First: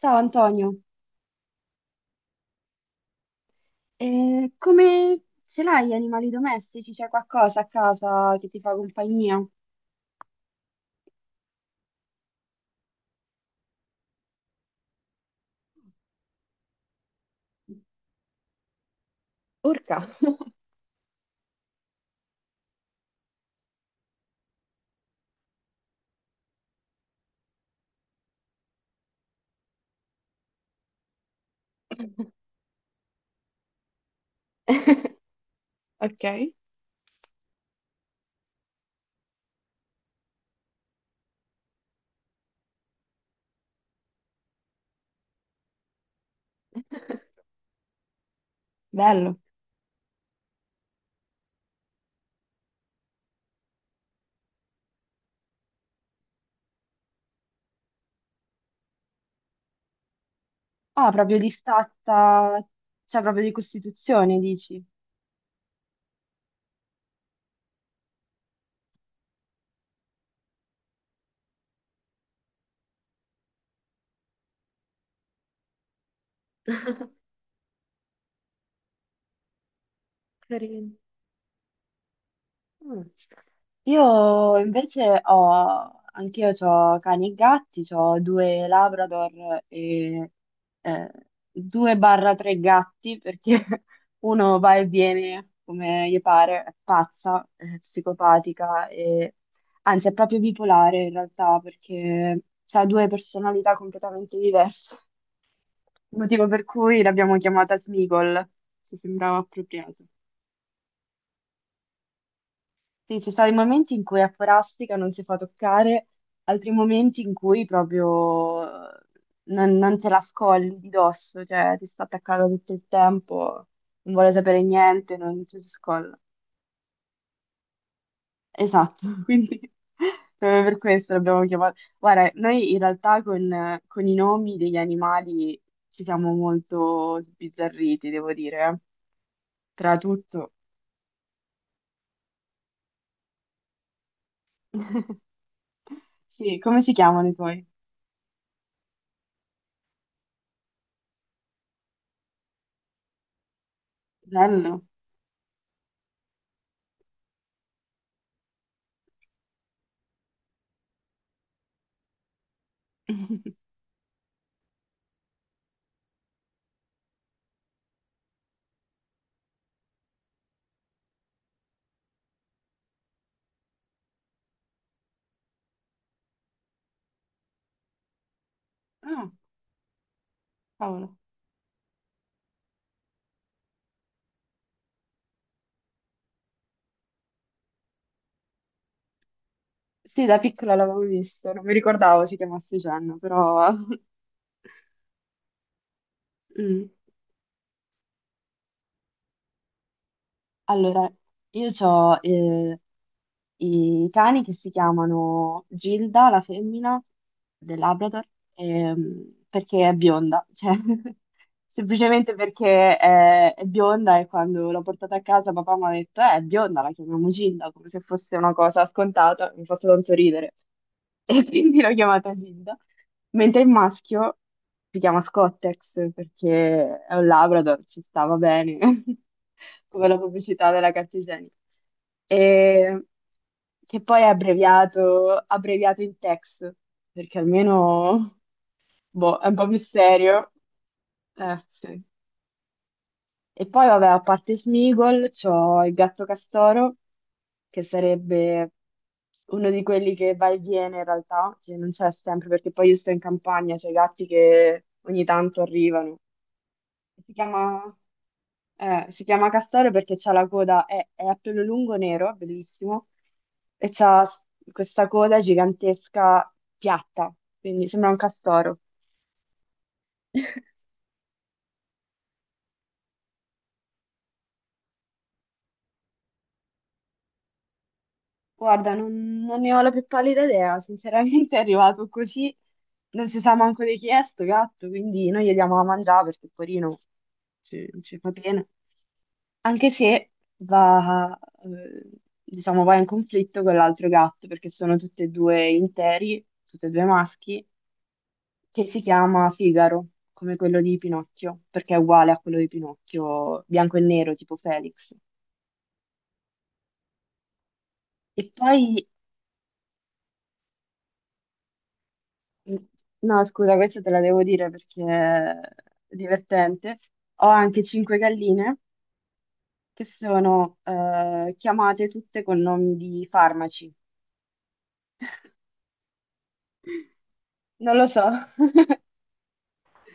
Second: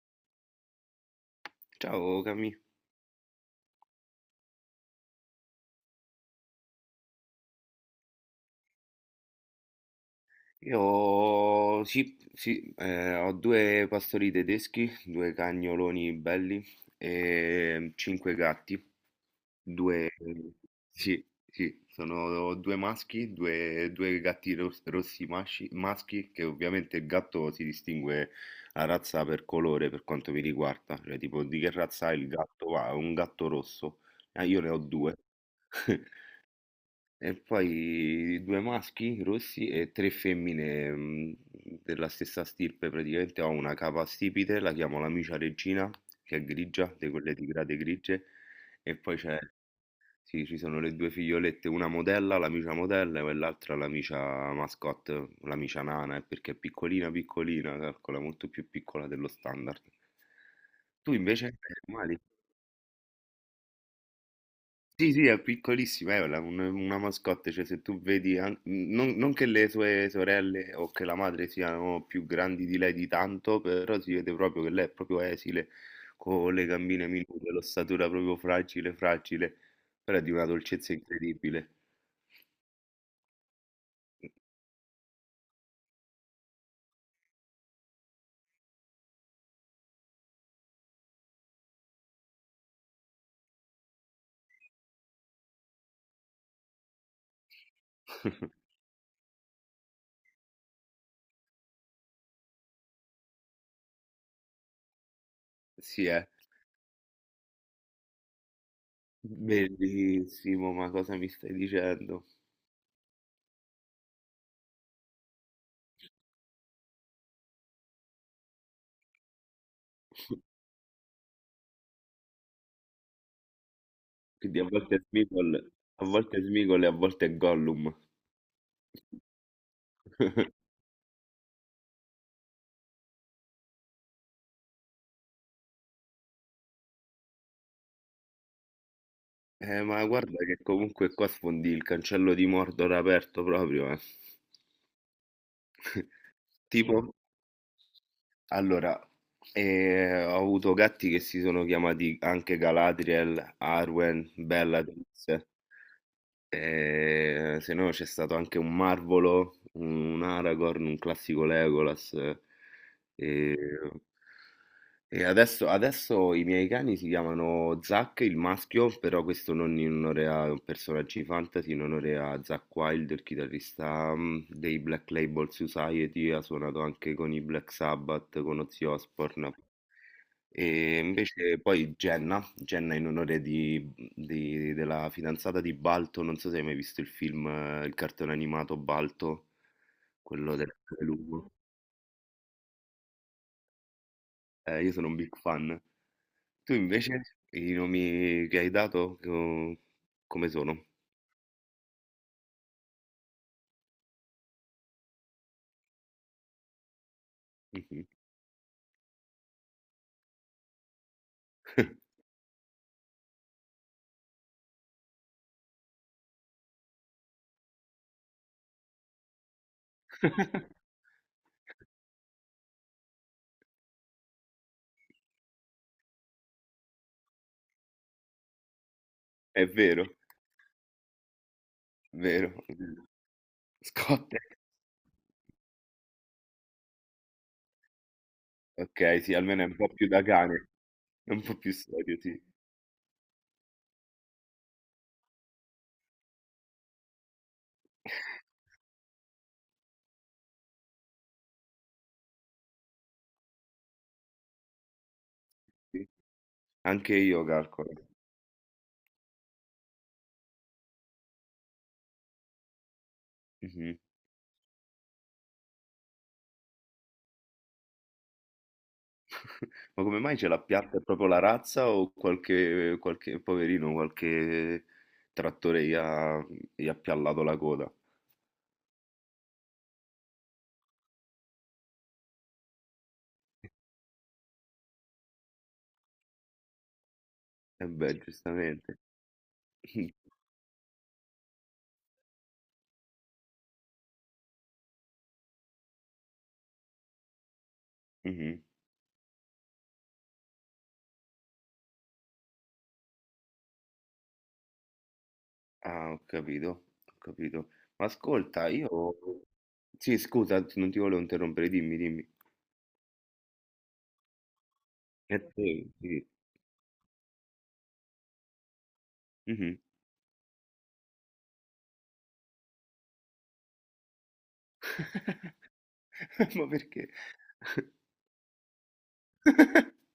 Ciao Antonio. Ciao Cami. Come ce l'hai gli animali domestici? C'è qualcosa a casa che ti fa compagnia? Io sì, sì, ho due pastori tedeschi, due cagnoloni belli e cinque gatti, Urca. due, sì, sì, sono due maschi, due gatti rossi maschi, che ovviamente il gatto si distingue la razza per colore per quanto mi riguarda, cioè tipo, di che razza è il gatto? Ah, è un gatto rosso. Ah, io ne ho due. Ok. E poi due maschi rossi e tre femmine della stessa stirpe, praticamente ho una capa stipite, la chiamo l'amica regina, che è grigia, di quelle tigrate grigie, e poi Bello. c'è, sì, ci sono le due figliolette, una modella, l'amica modella, e l'altra l'amica mascotte, l'amica nana, perché è piccolina piccolina, calcola, molto più piccola dello standard. Ah, Tu proprio invece di hai animali? stazza, cioè proprio di costituzione, dici? Sì, sì, è piccolissima, è una mascotte, cioè se tu vedi, non che le sue sorelle o che la madre siano più grandi di lei di tanto, però si vede proprio che lei è proprio esile, con le gambine minute, l'ossatura proprio fragile, fragile, però è di una dolcezza Carino. incredibile. Mm. Io invece ho, anch'io ho cani e gatti, ho due Labrador e eh, due barra tre gatti perché uno va e viene come gli pare, è pazza, è psicopatica e anzi è proprio bipolare in realtà perché ha due personalità completamente diverse, Sì, è motivo per cui l'abbiamo chiamata Smigol, ci sembrava appropriato. bellissimo, ma cosa mi stai dicendo? Sì, ci sono i momenti in cui a forastica non si fa toccare, altri momenti in cui proprio eh, non te la scolli di dosso, cioè ti sta attaccata tutto il tempo, non vuole sapere Quindi a volte è niente, non ci si Smeagol, a scolla. volte è Smeagol e a volte è Gollum. Esatto, quindi proprio per questo l'abbiamo chiamato. Guarda, noi in realtà con i nomi degli animali ci siamo molto sbizzarriti, devo dire, eh. Tra ma guarda tutto. che comunque qua sfondi il cancello di Mordor aperto proprio, eh. Sì, come si Tipo, chiamano i tuoi? allora, ho avuto gatti che si sono chiamati anche Galadriel, Arwen, Bello. Bellatrix. Se no c'è stato anche un Marvolo, un Aragorn, un classico Legolas. ehm, E adesso i miei cani si chiamano Zack, il maschio, però questo non in onore a personaggi fantasy, in onore a Zack Wild, il chitarrista dei Black Label Society, ha suonato anche con i Black Sabbath, con Ozzy Ah, Osbourne. E cavolo. invece poi Jenna, in onore della fidanzata di Balto, non so se hai mai visto il film, il cartone animato Balto, Sì, da quello del piccola l'avevo lupo. visto, non mi ricordavo si chiamasse Jen, però... Io sono un big fan. Tu Mm. invece, i nomi che hai dato, come sono? Allora, io ho i cani che si chiamano Gilda, la femmina del Mhm. Labrador, perché è bionda, cioè, semplicemente perché è bionda e quando l'ho portata a casa papà mi ha detto, è bionda, la chiamiamo Gilda, come se fosse una cosa scontata, mi faccio tanto ridere. E quindi l'ho chiamata Gilda, mentre il maschio si chiama Scottex perché è un Labrador, ci stava bene, È come vero, la pubblicità della carta igienica. vero. E che poi è Scott. abbreviato in Tex, perché almeno Ok, sì, boh, è un almeno è po' un più po' più da serio. cane, è un po' più Sì. serio, sì. E poi, vabbè, a parte Smeagol, c'ho il gatto castoro, che sarebbe uno di quelli che va e viene in realtà, che non c'è sempre, perché poi io sto in campagna, c'è i gatti che ogni tanto Sì. arrivano. Anche Si io calcolo. chiama, si chiama castoro perché c'ha la coda, è a pelo lungo nero, bellissimo, e Mhm. Questa coda gigantesca piatta, quindi sembra un castoro. Ma come mai ce l'ha piatta? È proprio la razza o qualche poverino, qualche trattore gli ha piallato la coda? Guarda, non ne ho la più pallida idea, sinceramente è arrivato così, non si sa manco di chi è sto gatto, quindi noi gli diamo da mangiare perché porino ci, E ci beh, fa bene, giustamente. anche se va, eh, diciamo, va in conflitto con l'altro gatto perché sono tutti e due interi, tutti e due maschi, Mhm. che si chiama Figaro, come quello di Pinocchio, perché è uguale a quello di Pinocchio, bianco e nero, tipo Felix. Ah, ho capito, ho capito. Ma E ascolta, io... poi Sì, scusa, non ti volevo interrompere, dimmi, dimmi. mm, no, scusa, questa te la devo dire perché E è te, sì. divertente. Ho anche cinque galline Mhm. che sono chiamate tutte con nomi di farmaci. Ma perché? Non lo so,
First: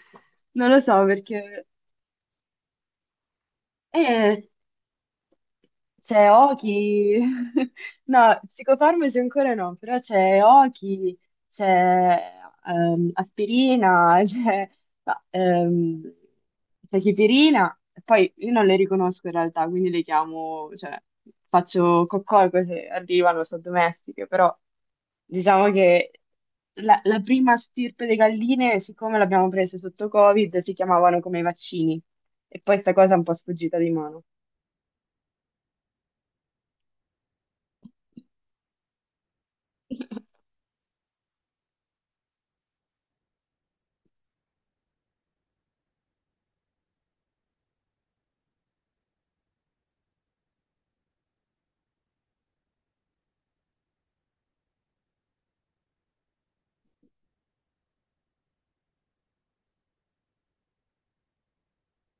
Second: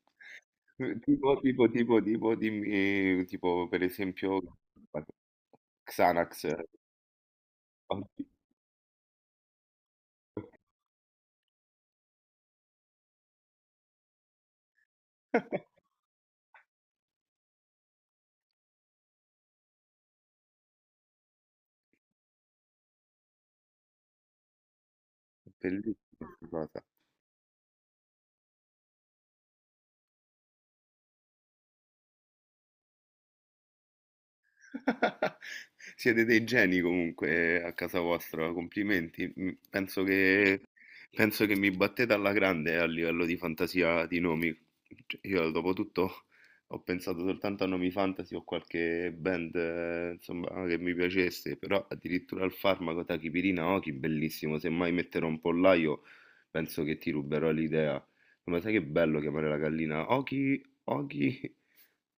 non lo so Tipo, perché... tipo, tipo, tipo, dimmi, tipo, per esempio, eh, c'è Xanax. Oki, no, psicofarmaci ancora no, però c'è Oki, c'è aspirina, c'è no, c'è chipirina, e poi io non le riconosco in realtà, quindi le chiamo, cioè faccio coccolco se arrivano, sono domestiche, però diciamo che Bellissima 'sta cosa. la prima stirpe di galline, siccome l'abbiamo presa sotto Covid, si chiamavano come i vaccini, e poi questa cosa è un po' sfuggita di mano. Siete dei geni comunque, a casa vostra, complimenti. Penso che, penso che mi battete alla grande, a livello di fantasia di nomi. Cioè, io dopo tutto ho pensato soltanto a nomi fantasy o qualche band, insomma, che mi piacesse, però addirittura al farmaco Tachipirina, Oki, bellissimo. Se mai metterò un pollaio, penso che ti ruberò l'idea. No, ma sai che bello chiamare la gallina Oki, Oki,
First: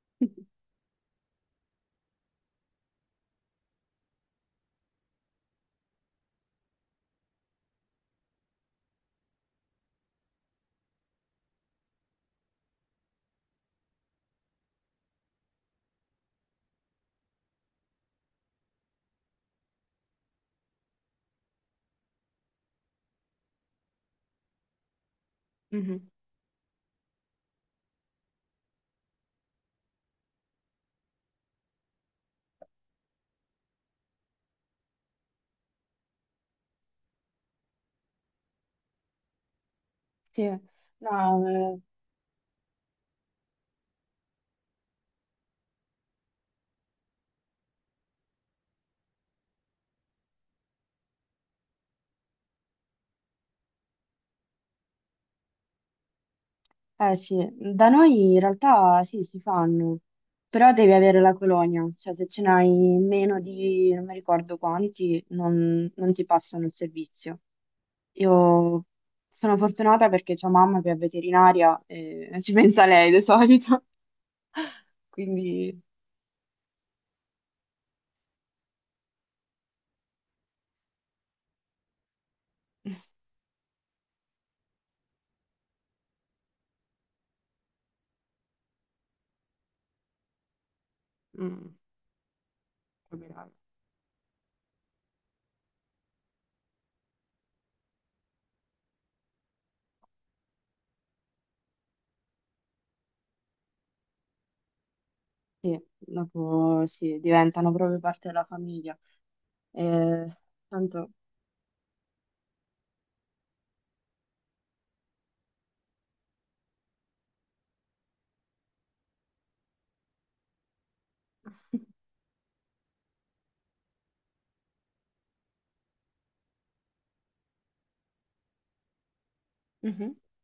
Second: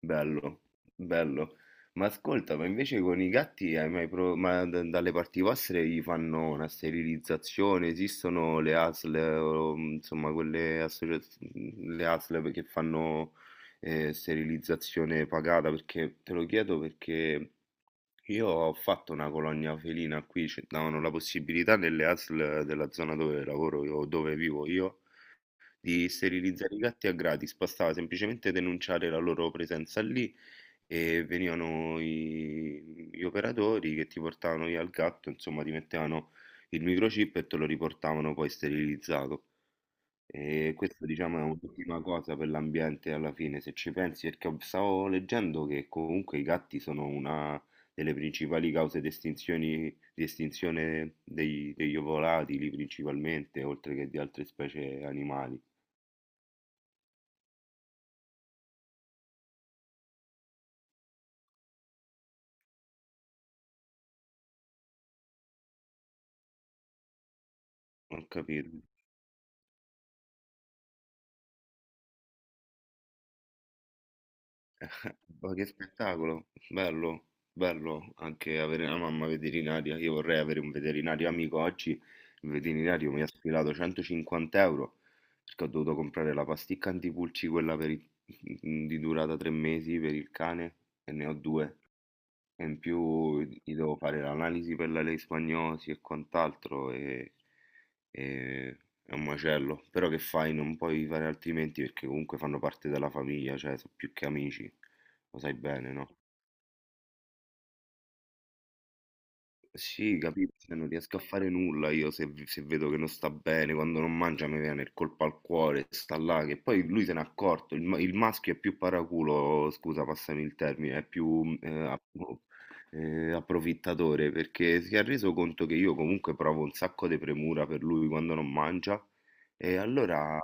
bello, bello. Ma ascolta, ma invece con i gatti hai mai dalle parti vostre gli fanno una sterilizzazione? Esistono le ASL, o, insomma, quelle associazioni, le ASL che fanno, sterilizzazione pagata? Perché te lo chiedo perché io ho fatto una colonia felina qui, ci davano la possibilità, nelle ASL della zona dove lavoro io, dove vivo io, Mhm. di sterilizzare i gatti a gratis. Bastava semplicemente denunciare la loro presenza lì e venivano gli operatori che ti portavano via il gatto, insomma, ti mettevano il microchip e te lo riportavano poi sterilizzato. Sì, E questa, diciamo, è no, un'ultima cosa per l'ambiente alla fine, se ci pensi, perché stavo leggendo che comunque i gatti sono una delle principali cause di di estinzione degli ovolatili principalmente, oltre che di altre specie animali. Sì, da noi in realtà sì, si fanno, però devi avere la colonia, cioè se ce n'hai meno di non mi ricordo quanti, non ti passano il servizio. Ho capito. Io sono fortunata perché c'ho mamma che è veterinaria e ci pensa lei di solito, Ma che quindi spettacolo, bello, bello anche avere una mamma veterinaria. Io vorrei avere un veterinario amico oggi. Il veterinario mi ha sfilato 150 euro perché ho dovuto comprare la pasticca antipulci, quella di durata 3 mesi per il cane, e ne ho mm, due. E in più capirai. gli devo fare l'analisi per la leishmaniosi e quant'altro, e è un macello. Però che fai? Non puoi fare altrimenti perché comunque fanno parte della famiglia, cioè sono più che amici, lo sai Sì, bene, no? dopo sì, diventano proprio parte della famiglia. Sì, Eh, capito, cioè non tanto... riesco a fare nulla io se vedo che non sta bene, quando non mangia mi viene il colpo al cuore, sta là, che poi lui se n'è accorto, il maschio è più paraculo, scusa, passami il termine, è più approfittatore, perché si è reso conto che io comunque provo un sacco di premura per lui quando non mangia, e allora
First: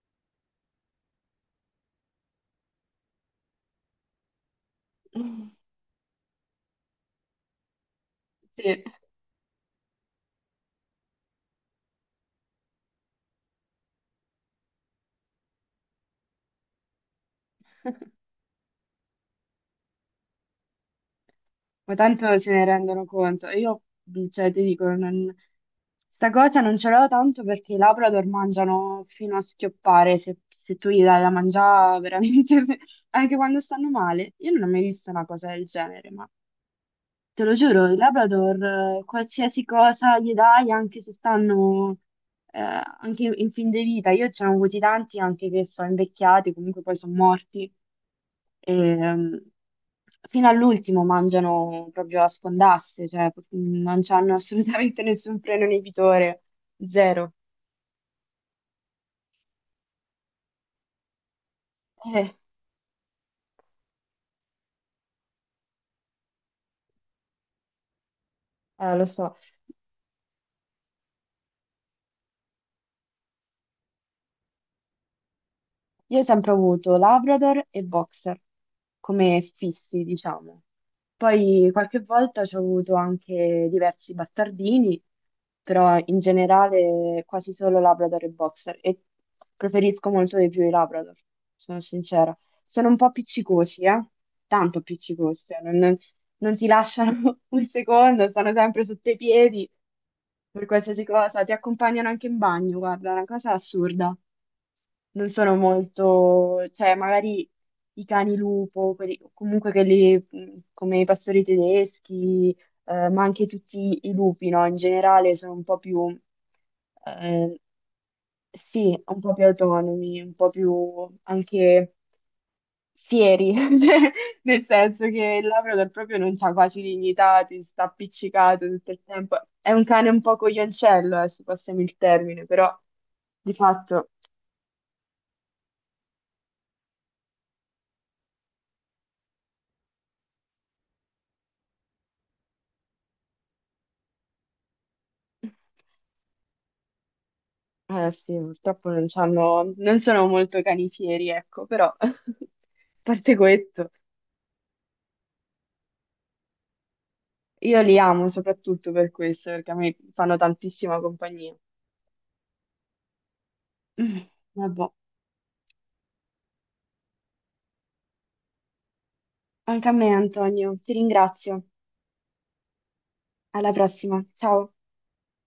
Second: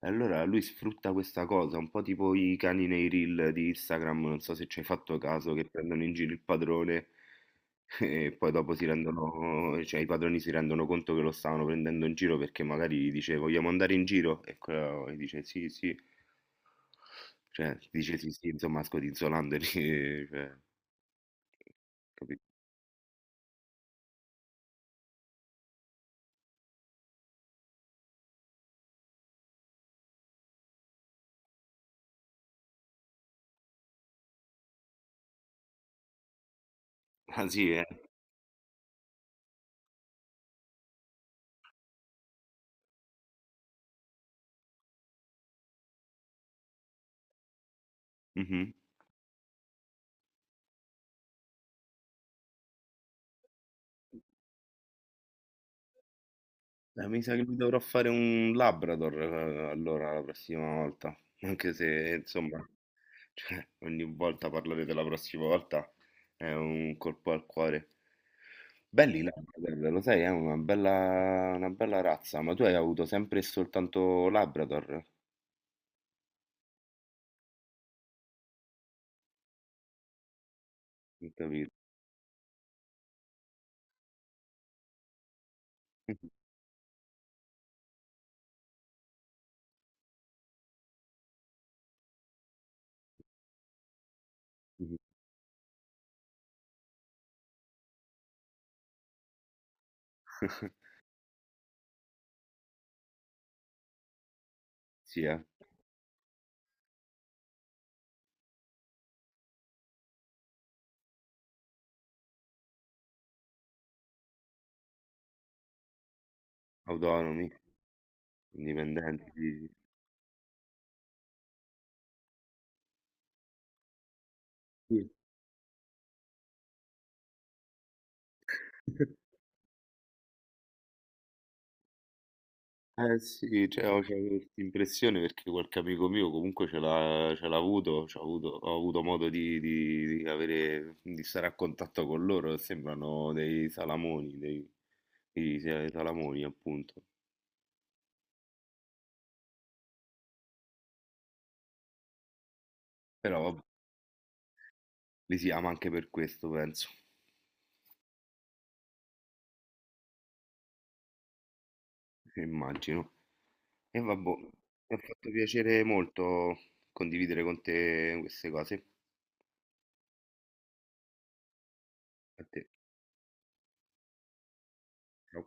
lui sfrutta questa cosa, un po' tipo i cani nei reel di Instagram, non so se ci hai fatto Mhm. caso, che prendono in giro il padrone e poi dopo Sì, si rendono, cioè i padroni si rendono conto che lo stavano prendendo in giro, perché magari gli dice vogliamo andare in giro e quello gli dice sì, sì, cioè dice sì, sì, insomma, scodinzolandoli, cioè, ma tanto capito? se ne rendono conto. E io, cioè, ti dico, non... sta cosa non ce l'ho tanto perché i Labrador mangiano fino a schioppare, se tu gli dai da mangiare veramente, anche quando stanno male. Io non ho mai visto una cosa del genere, ma te Ah lo sì, eh. giuro, i Labrador, qualsiasi cosa gli dai, anche se stanno... anche in fin di vita, io ce ne ho avuti tanti anche che sono invecchiati, comunque poi sono morti. Mhm. E fino all'ultimo mangiano proprio a sfondasse, cioè non hanno assolutamente nessun freno inibitore, Mi zero. sa che mi dovrò fare un Labrador, allora, la prossima volta, anche se Eh, insomma, cioè, ogni volta parlare della prossima volta è un colpo al cuore. Lo Belli i so. Labrador, lo sai, è una bella razza, ma tu hai avuto sempre e soltanto Labrador, Io ho sempre avuto Labrador e Boxer come fissi, diciamo. non Poi capito? qualche volta ci ho avuto anche diversi bastardini, però in generale quasi solo Labrador e Boxer e preferisco molto di più i Labrador, sono sincera. Sono un po' appiccicosi, eh? Tanto appiccicosi, cioè non ti lasciano un secondo, stanno sempre sotto i piedi per qualsiasi cosa, ti accompagnano anche in bagno, guarda, è una cosa assurda Sì, non sono molto, cioè magari i cani lupo, comunque quelli come i pastori tedeschi, ma anche tutti i lupi, no? In generale sono un po' più, autonomi, eh, sì, un indipendenti. po' più autonomi, un po' più anche fieri, cioè, nel senso Sì. che il Labrador proprio non c'ha quasi dignità, ti sta appiccicato tutto il tempo. È un cane un po' coglioncello, se passiamo il termine, però Eh di sì, cioè, ho fatto... c'ho questa impressione perché qualche amico mio comunque ce l'ha avuto, c'ho avuto, ho avuto modo di, di avere, di stare a contatto con loro, sembrano dei salamoni, dei, sì, sì, dei salamoni appunto, Eh sì, purtroppo non c'hanno, non sono molto canifieri, ecco, però a parte però vabbè, questo, li si ama anche per questo, penso, io li amo soprattutto per questo, perché a me fanno tantissima compagnia. immagino. E vabbè, mi Vabbè, ha fatto piacere molto condividere con te queste cose. anche a me, Antonio, ti ringrazio. A te. Alla prossima, ciao. Ciao.